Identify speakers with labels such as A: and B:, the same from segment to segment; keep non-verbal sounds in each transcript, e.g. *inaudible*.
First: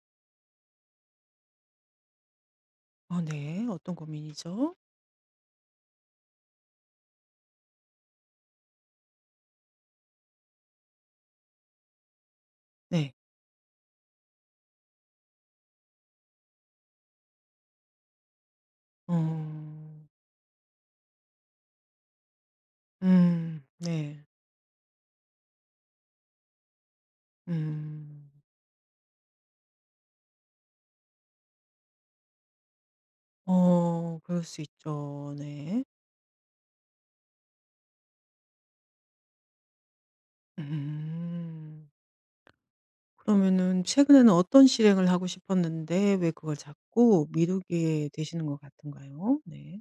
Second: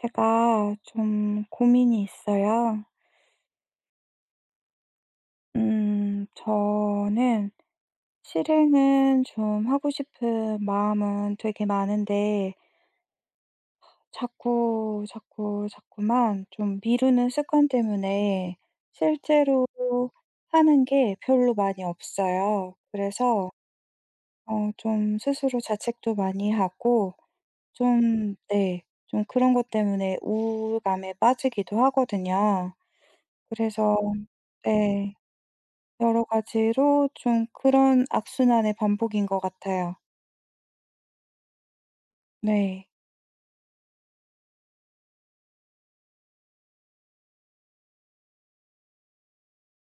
A: 제가 좀 고민이 있어요.
B: 어, 네. 어떤 고민이죠?
A: 저는 실행은 좀 하고 싶은 마음은 되게 많은데,
B: 네.
A: 자꾸, 자꾸, 자꾸만 좀 미루는 습관 때문에
B: 어.
A: 실제로 하는 게 별로 많이 없어요. 그래서,
B: 음. 네.
A: 좀 스스로 자책도 많이 하고,
B: 음.
A: 좀, 네, 좀 그런 것 때문에 우울감에 빠지기도 하거든요. 그래서,
B: 어, 그럴 수
A: 네.
B: 있죠. 네.
A: 여러 가지로 좀 그런 악순환의 반복인 것 같아요.
B: 음.
A: 네.
B: 그러면은 최근에는 어떤 실행을 하고 싶었는데 왜 그걸 자꾸 미루게 되시는 것 같은가요? 네.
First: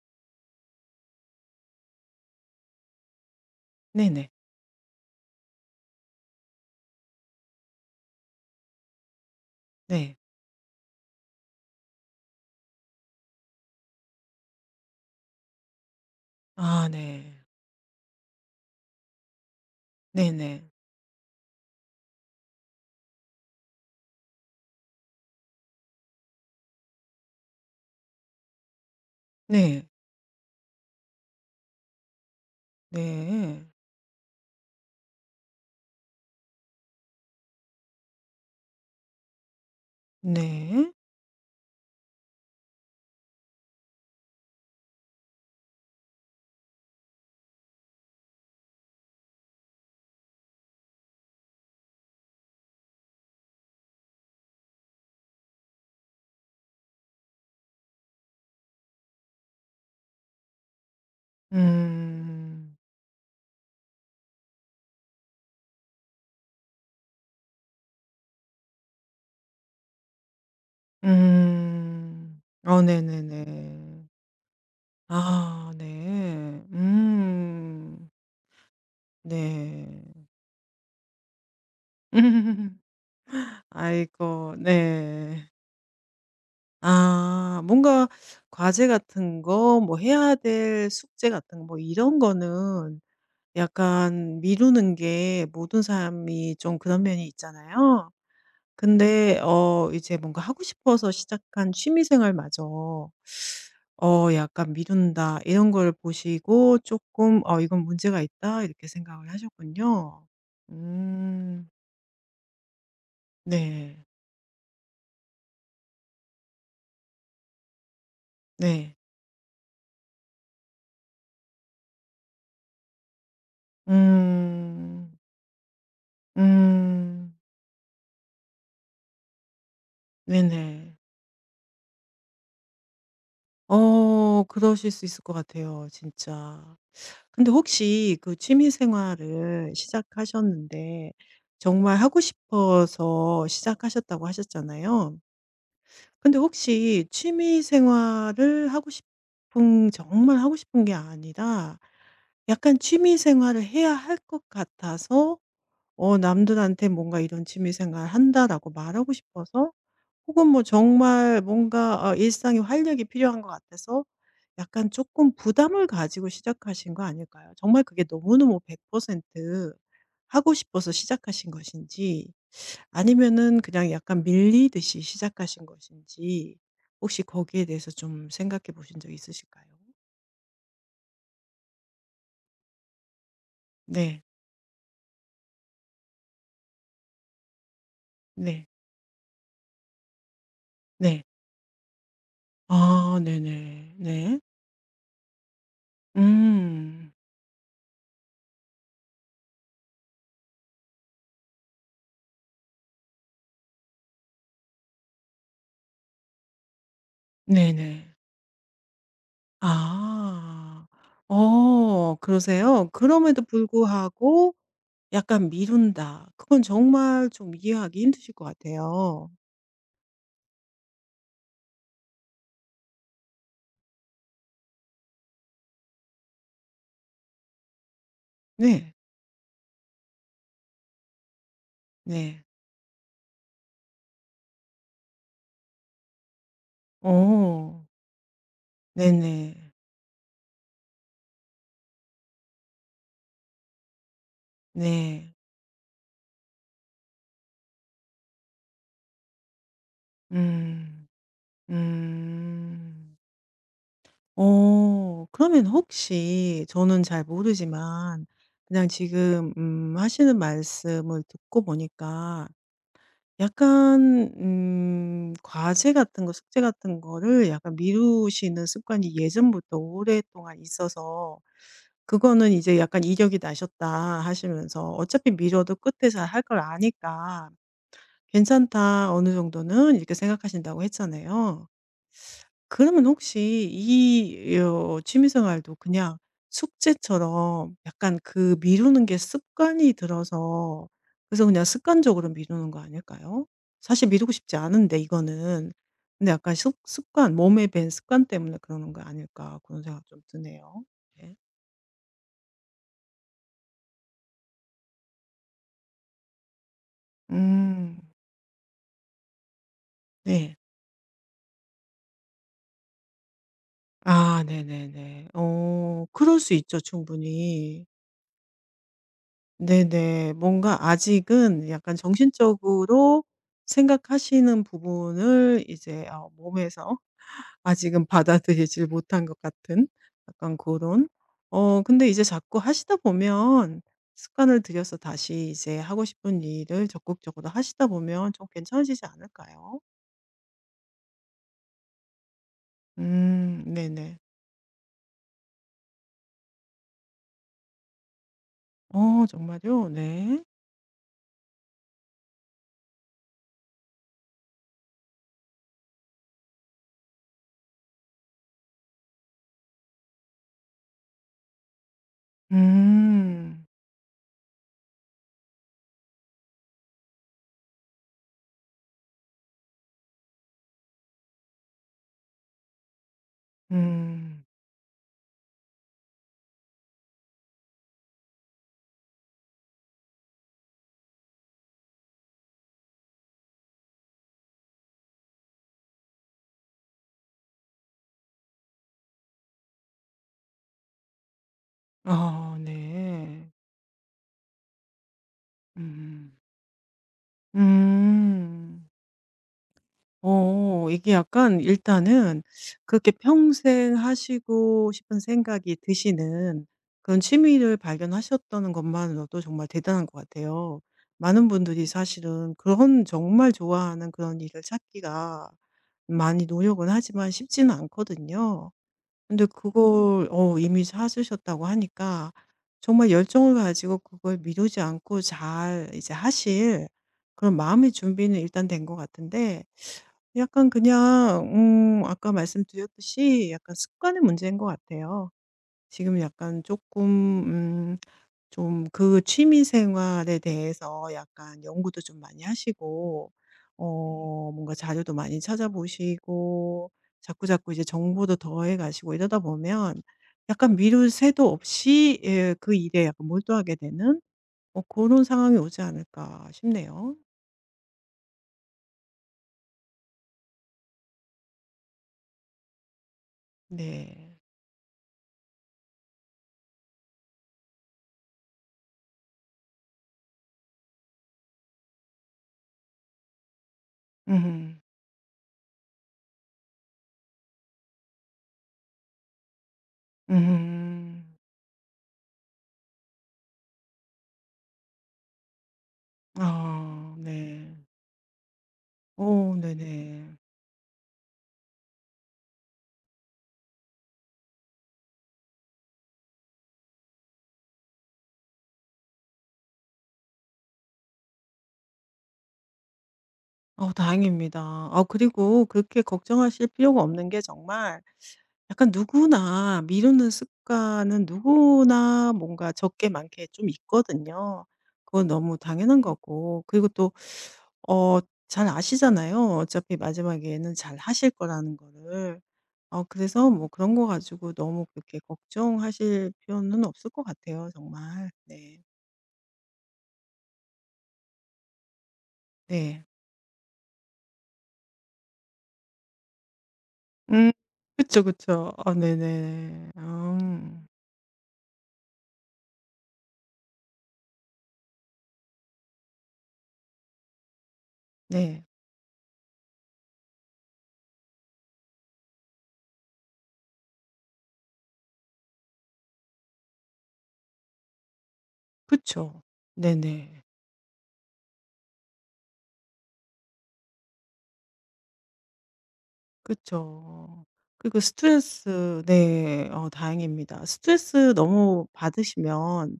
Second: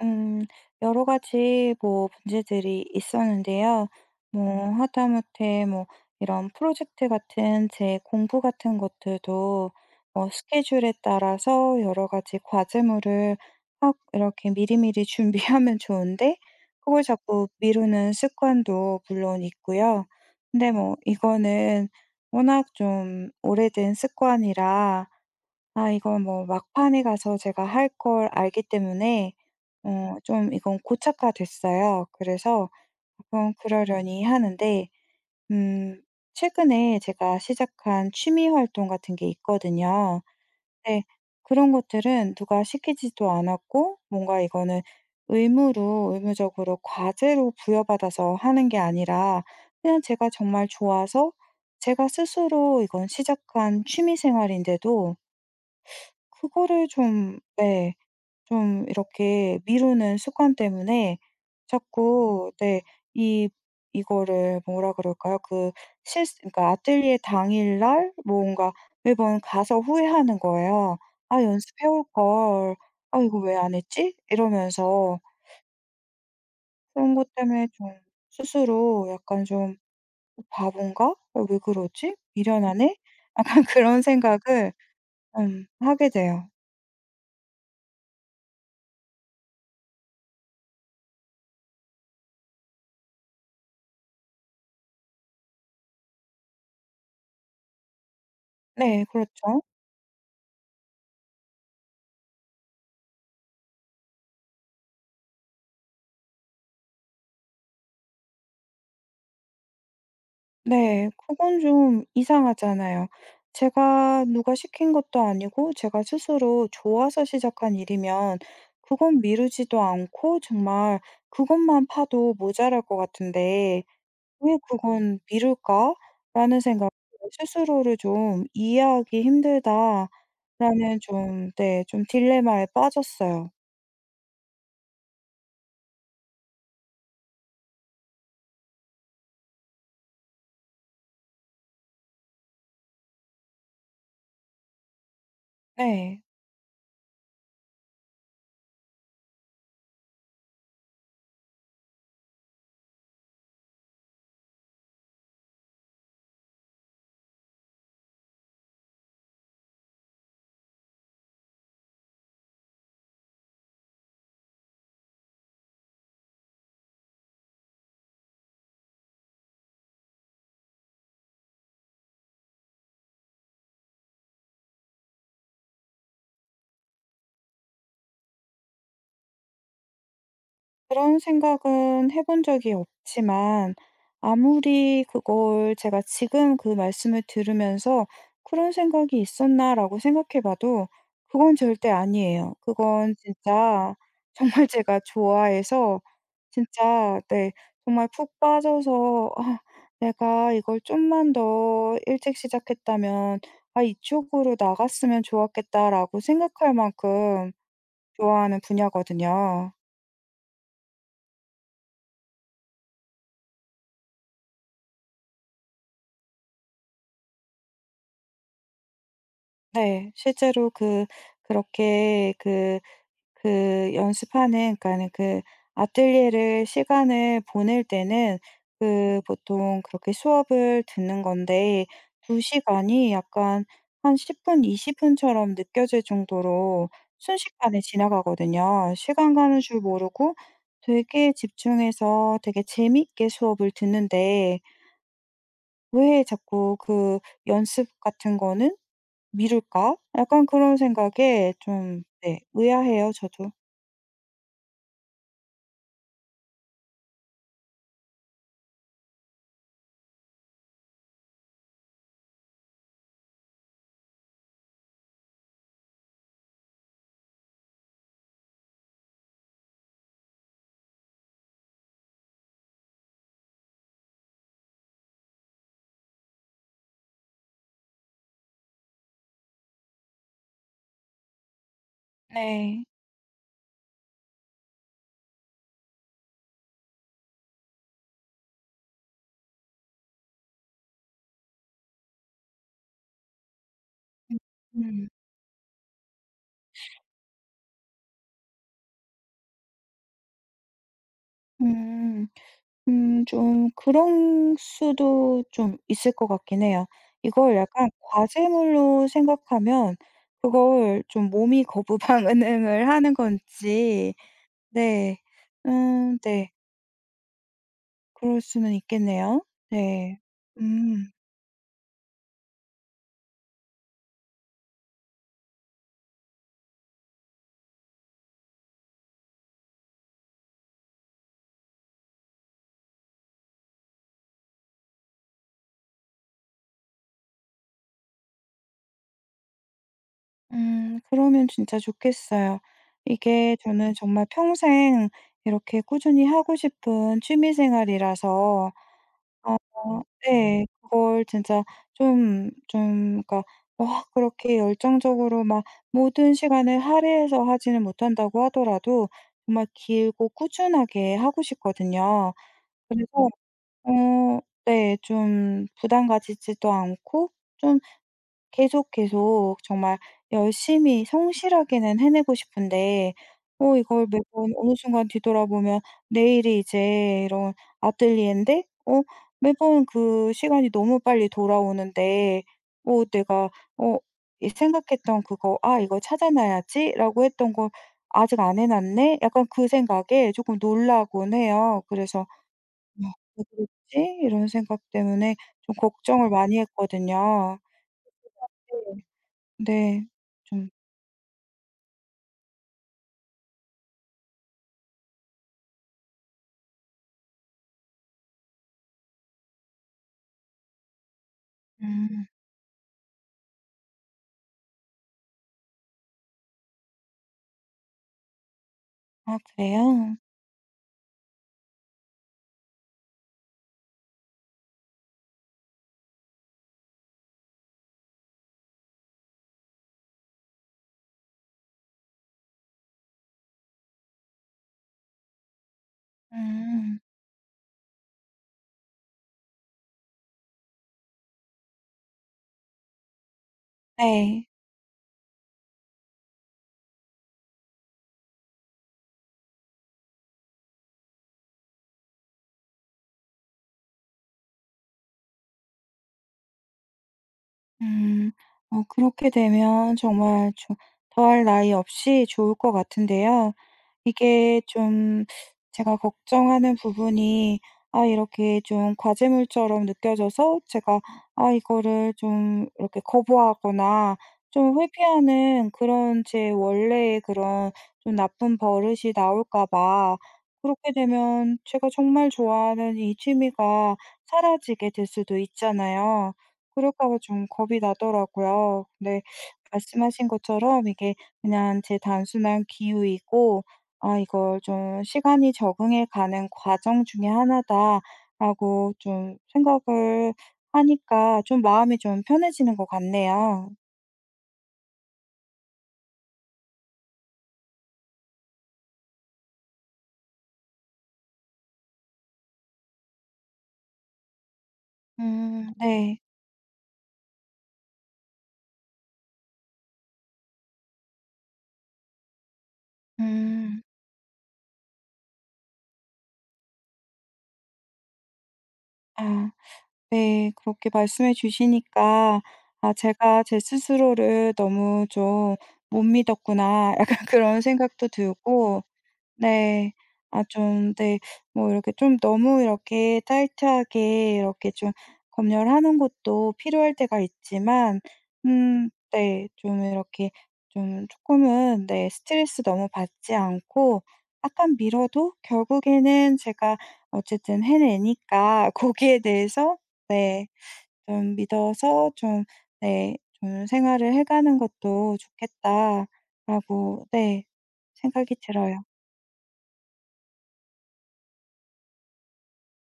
A: 음 여러 가지 뭐 문제들이 있었는데요.
B: 네네.
A: 뭐 하다못해 뭐 이런 프로젝트 같은 제 공부 같은 것들도
B: 네.
A: 뭐 스케줄에 따라서 여러 가지 과제물을 확 이렇게 미리미리 *laughs* 준비하면 좋은데
B: 아,
A: 그걸
B: 네.
A: 자꾸 미루는 습관도 물론 있고요.
B: 네네.
A: 근데 뭐 이거는 워낙 좀 오래된 습관이라 아 이건 뭐 막판에 가서 제가 할 걸 알기 때문에
B: 네.
A: 좀 이건 고착화 됐어요. 그래서 가
B: 네.
A: 그러려니 하는데 음 최근에 제가 시작한 취미 활동 같은 게 있거든요.
B: 네.
A: 근데 그런 것들은 누가 시키지도 않았고 뭔가 이거는 의무로 의무적으로 과제로 부여받아서 하는 게 아니라 그냥 제가 정말 좋아서 제가 스스로 이건 시작한 취미 생활인데도 그거를 좀 네. 좀 이렇게 미루는 습관 때문에 자꾸
B: 음.
A: 네. 이 이거를 뭐라 그럴까요? 그 실 그러니까 아뜰리에 당일날 뭔가 매번 가서 후회하는 거예요. '아 연습해 올
B: 음.
A: 걸.
B: 어,
A: 아 이거 왜 안
B: 네네네.
A: 했지?' 이러면서
B: 아, 네.
A: 그런 것 때문에 좀
B: 음.
A: 스스로 약간 좀
B: 네.
A: '어 바본가? 어 왜 그러지?
B: *laughs*
A: 미련하네?' 약간 *laughs* 그런
B: 아이고,
A: 생각을
B: 네.
A: 하게 돼요.
B: 아, 뭔가 과제 같은 거 뭐 해야 될 숙제 같은 거 뭐 이런 거는 약간 미루는 게 모든 사람이 좀 그런 면이 있잖아요.
A: 네.
B: 근데
A: 그렇죠.
B: 이제 뭔가 하고 싶어서 시작한 취미 생활마저 약간 미룬다 이런 걸 보시고 조금 '어, 이건 문제가 있다.' 이렇게 생각을 하셨군요.
A: 네. 그건
B: 음.
A: 좀 이상하잖아요.
B: 네.
A: 제가 누가 시킨 것도 아니고 제가 스스로 좋아서 시작한 일이면
B: 네.
A: 그건 미루지도 않고 정말 그것만 파도 모자랄 것 같은데 '왜
B: 음.
A: 그건 미룰까?'라는 생각
B: 음.
A: 스스로를 좀 '이해하기
B: 네네.
A: 힘들다.'라는 좀 네 좀 딜레마에 빠졌어요.
B: 어, 그러실 수 있을 것 같아요 진짜. 근데 혹시 그 취미 생활을 시작하셨는데 정말 하고 싶어서 시작하셨다고 하셨잖아요.
A: 네.
B: 근데 혹시 취미 생활을 하고 싶은 정말 하고 싶은 게 아니라 약간 취미 생활을 해야 할 것 같아서 남들한테 뭔가 "이런 취미 생활 한다."라고 말하고 싶어서 혹은 뭐 정말 뭔가 일상의 활력이 필요한 것 같아서 약간 조금 부담을 가지고 시작하신 거 아닐까요? 정말 그게 너무너무 100% 하고 싶어서 시작하신 것인지 아니면은 그냥 약간 밀리듯이 시작하신 것인지 혹시 거기에 대해서 좀 생각해 보신 적 있으실까요?
A: 그런 생각은 해본 적이 없지만
B: 네.
A: 아무리 그걸 제가 지금 그 말씀을 들으면서
B: 네.
A: '그런 생각이 있었나.'라고 생각해 봐도
B: 네.
A: 그건 절대 아니에요. 그건
B: 아, 네네.
A: 진짜 정말
B: 네.
A: *laughs* 제가 좋아해서
B: 음.
A: 진짜 네 정말 푹 빠져서 '아 내가 이걸 좀만 더 일찍 시작했다면 아 이쪽으로 나갔으면 좋았겠다.'라고 생각할 만큼
B: 네네.
A: 좋아하는 분야거든요.
B: 아. 어, 그러세요? 그럼에도 불구하고 약간 미룬다. 그건 정말 좀 이해하기 힘드실 것 같아요.
A: 네. 실제로 그 그렇게 그 그 연습하는 그러니까는 그 아뜰리에를 시간을 보낼 때는
B: 네.
A: 그 보통 그렇게 수업을 듣는 건데 두
B: 네.
A: 시간이 약간 한 10분, 20 분처럼 느껴질 정도로 순식간에
B: 어.
A: 지나가거든요. 시간
B: 네네.
A: 가는 줄 모르고 되게 집중해서 되게 재밌게 수업을 듣는데
B: 네.
A: 왜 자꾸 그 연습 같은 거는 '미룰까?' 약간 그런
B: 음.
A: 생각에 좀 네 의아해요
B: 음.
A: 저도.
B: 어, 그러면 혹시 저는 잘 모르지만 그냥 지금 하시는 말씀을 듣고 보니까 약간 과제 같은 거 숙제 같은 거를 약간 미루시는 습관이 예전부터 오랫동안 있어서 그거는 이제 약간 "이력이 나셨다." 하시면서 "어차피 미뤄도 끝에 잘 할 걸 아니까 괜찮다. 어느 정도는." 이렇게 생각하신다고 했잖아요.
A: 네.
B: 그러면 혹시 이 취미 생활도 그냥 숙제처럼 약간 그 미루는 게 습관이 들어서 그래서 그냥 습관적으로 미루는 거 아닐까요? 사실 미루고 싶지 않은데
A: 음.
B: 이거는. 근데 약간 습관 몸에 밴 습관 때문에 그러는 거 아닐까 그런 생각 좀 드네요. 네.
A: 음. 좀 그런 수도 좀 있을 것 같긴 해요. 이걸 약간
B: 음.
A: 과제물로 생각하면
B: 네.
A: 그걸 좀 몸이 거부반응을 *laughs* 하는 건지
B: 아,
A: 네.
B: 네네네. 어, 그럴
A: 네.
B: 수 있죠 충분히.
A: 그럴 수는 있겠네요. 네.
B: 네네. 뭔가
A: 음.
B: 아직은 약간 정신적으로 생각하시는 부분을 이제 몸에서 *laughs* 아직은 받아들이질 못한 것 같은 약간 그런 어, 근데 이제 자꾸 하시다 보면 습관을 들여서 다시 이제 하고 싶은 일을 적극적으로 하시다 보면 좀 괜찮아지지 않을까요?
A: 그러면 진짜 좋겠어요. 이게
B: 음,
A: 저는
B: 네네.
A: 정말 평생 이렇게 꾸준히 하고 싶은 취미 생활이라서
B: 어,
A: 어
B: 정말요? 네.
A: 네. 그걸 진짜 좀 그러니까 와 그렇게 열정적으로 막 모든 시간을 할애해서 하지는 못한다고 하더라도 정말 길고 꾸준하게 하고 싶거든요. 그래서
B: 음.
A: 어 네 좀 부담 가지지도 않고 좀 계속 계속 정말 열심히 성실하게는 해내고 싶은데 이걸
B: 음.
A: 매번 어느 순간 뒤돌아보면 내일이 이제 이런 아뜰리에인데 매번 그 시간이 너무 빨리 돌아오는데 내가 어 이 생각했던 그거 '아 이거 찾아놔야지.'라고 했던 걸 '아직 안 해 놨네.' 약간 그 생각에 조금 놀라곤 해요. 그래서
B: 아,
A: 네. '왜
B: 네.
A: 그러지?' 이런 생각 때문에 좀 걱정을
B: 음.
A: 많이 했거든요.
B: 음.
A: 네. 네. 좀
B: 어, 이게 약간 일단은 그렇게 평생 하시고 싶은 생각이 드시는 그런 취미를 발견하셨다는 것만으로도 정말 대단한 것 같아요. 많은 분들이
A: 음.
B: 사실은 그런 정말 좋아하는 그런 일을 찾기가 많이 노력은 하지만 쉽지는 않거든요.
A: 아
B: 근데
A: 그래요?
B: 그걸 이미 사주셨다고 하니까 정말 열정을 가지고 그걸 미루지 않고 잘 이제 하실 그런 마음의 준비는 일단 된 것 같은데 약간 그냥 아까 말씀드렸듯이 약간 습관의 문제인 것 같아요. 지금 약간
A: 음.
B: 조금 음 좀 그 취미 생활에 대해서 약간 연구도 좀 많이 하시고 네.
A: 네.
B: 어, 뭔가 자료도 많이 찾아보시고 자꾸자꾸 이제 정보도 더해 가시고 이러다 보면 약간 미룰 새도 없이 예 그 일에 약간 몰두하게 되는 어런 상황이 오지 않을까 싶네요.
A: 음. 그렇게 되면 정말 좀 더할 나위 없이 좋을 것 같은데요.
B: 네.
A: 이게 좀 제가 걱정하는 부분이 아 이렇게 좀 과제물처럼 느껴져서 제가 아 이거를 좀 이렇게 거부하거나
B: 음음.
A: 좀 회피하는 그런 제 원래의 그런 좀 나쁜 버릇이 나올까 봐 그렇게
B: 음.
A: 되면 제가 정말 좋아하는 이 취미가 사라지게 될 수도 있잖아요. 그럴까
B: 아,
A: 봐 좀
B: 네.
A: 겁이 나더라고요. 근데
B: 오,
A: 말씀하신
B: 네네.
A: 것처럼 이게 그냥 제 단순한 기우이고 아 이걸 좀 '시간이 적응해 가는 과정 중에 하나다.'라고 좀 생각을 하니까 좀 마음이 좀 편해지는 것 같네요.
B: 어, 다행입니다. 아 그리고 그렇게 걱정하실 필요가 없는 게 정말 약간 누구나 미루는 습관은 누구나 뭔가 적게 많게 좀 있거든요. 그건 너무 당연한
A: 네.
B: 거고 그리고 또 어 잘 아시잖아요. 어차피 마지막에는 잘 하실 거라는 거를. 어, 그래서 뭐
A: 음.
B: 그런 거 가지고 너무 그렇게 걱정하실 필요는 없을 것 같아요 정말. 네.
A: 아 네. 그렇게 말씀해 주시니까 '아
B: 네.
A: 제가 제 스스로를 너무 좀 못 믿었구나.' *laughs* 약간
B: 음.
A: 그런 생각도
B: 그쵸, 그쵸.
A: 들고
B: 어, 네네.
A: 네. 아
B: 음.
A: 좀 네. 뭐 이렇게 좀 너무 이렇게 타이트하게 이렇게 좀 검열하는 것도 필요할 때가 있지만
B: 네.
A: 네 좀 이렇게 좀 조금은 네 스트레스 너무 받지 않고 약간 미뤄도 결국에는 제가 어쨌든 해내니까 *laughs* 거기에
B: 그쵸.
A: 대해서
B: 네네.
A: 네 좀 믿어서 좀 네 좀 '생활을 해 가는 것도 좋겠다.'라고 네
B: 그쵸. 그리고
A: 생각이 들어요.
B: 스트레스 네. 어, 다행입니다. 스트레스 너무 받으시면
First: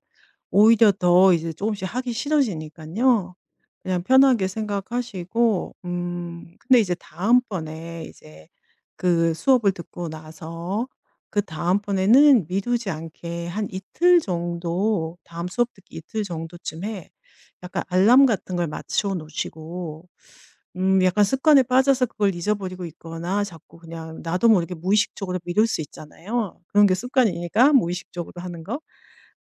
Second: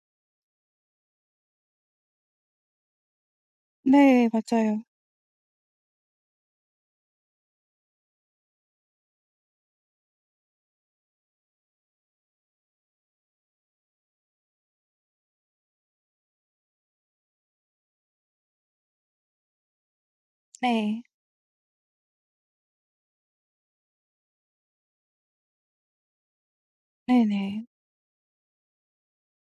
B: 오히려 더 이제 조금씩 하기 싫어지니까요 그냥
A: 네
B: 편하게
A: 맞아요.
B: 생각하시고 근데 이제 다음번에 이제 그 수업을 듣고 나서 그다음번에는 미루지 않게 한 이틀 정도 다음 수업 듣기 이틀 정도쯤에 약간 알람 같은 걸 맞춰 놓으시고
A: 네.
B: 약간 습관에 빠져서 그걸 잊어버리고 있거나 자꾸 그냥 나도 모르게 무의식적으로 미룰 수 있잖아요. 그런 게
A: 네네.
B: 습관이니까 무의식적으로 하는 거.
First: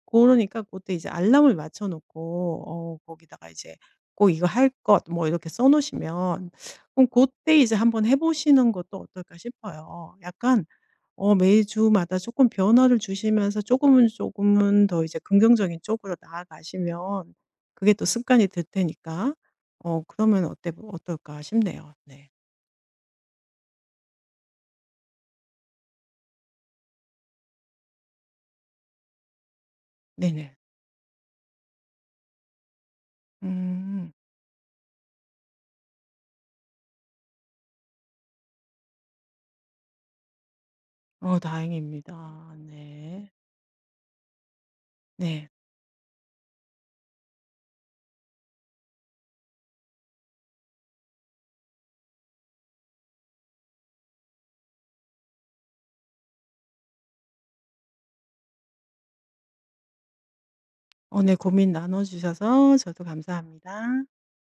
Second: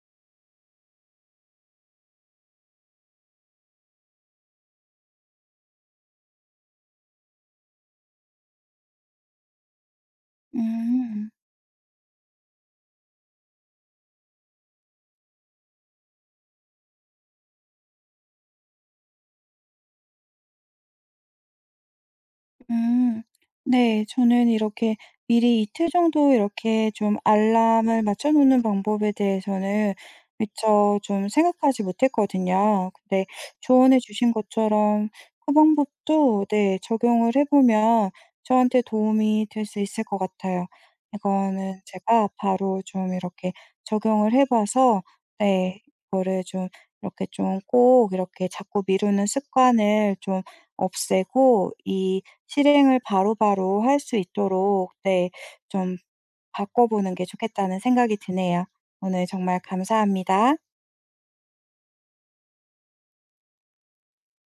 B: 그러니까 그때 이제 알람을 맞춰 놓고 거기다가 이제 꼭 이거 할 것 뭐 이렇게 써 놓으시면 그럼 그때 이제 한번 해 보시는 것도 어떨까 싶어요. 약간
A: 음.
B: 어, 매주마다 조금 변화를 주시면서 조금은 조금은 더 이제 긍정적인 쪽으로 나아가시면 그게 또 습관이 될 테니까 어, 그러면 어때 어떨까 싶네요. 네.
A: 음. 네. 저는 이렇게 미리 이틀 정도 이렇게 좀 알람을 맞춰 놓는 방법에 대해서는
B: 네네.
A: 미처 좀 생각하지 못했거든요. 근데 조언해
B: 음.
A: 주신 것처럼 그 방법도 네 적용을 해 보면 저한테 도움이 될 수 있을 것 같아요.
B: 어,
A: 이거는
B: 다행입니다.
A: 제가 바로 좀
B: 네.
A: 이렇게 적용을 해 봐서
B: 네.
A: 네 이거를 좀 이렇게 좀 꼭 이렇게 자꾸 미루는 습관을 좀 없애고 이 실행을 바로바로 할 수 있도록 네 좀 바꿔보는 게 좋겠다는 생각이 드네요. 오늘 정말 감사합니다.
B: 오늘 고민 나눠 주셔서 저도 감사합니다.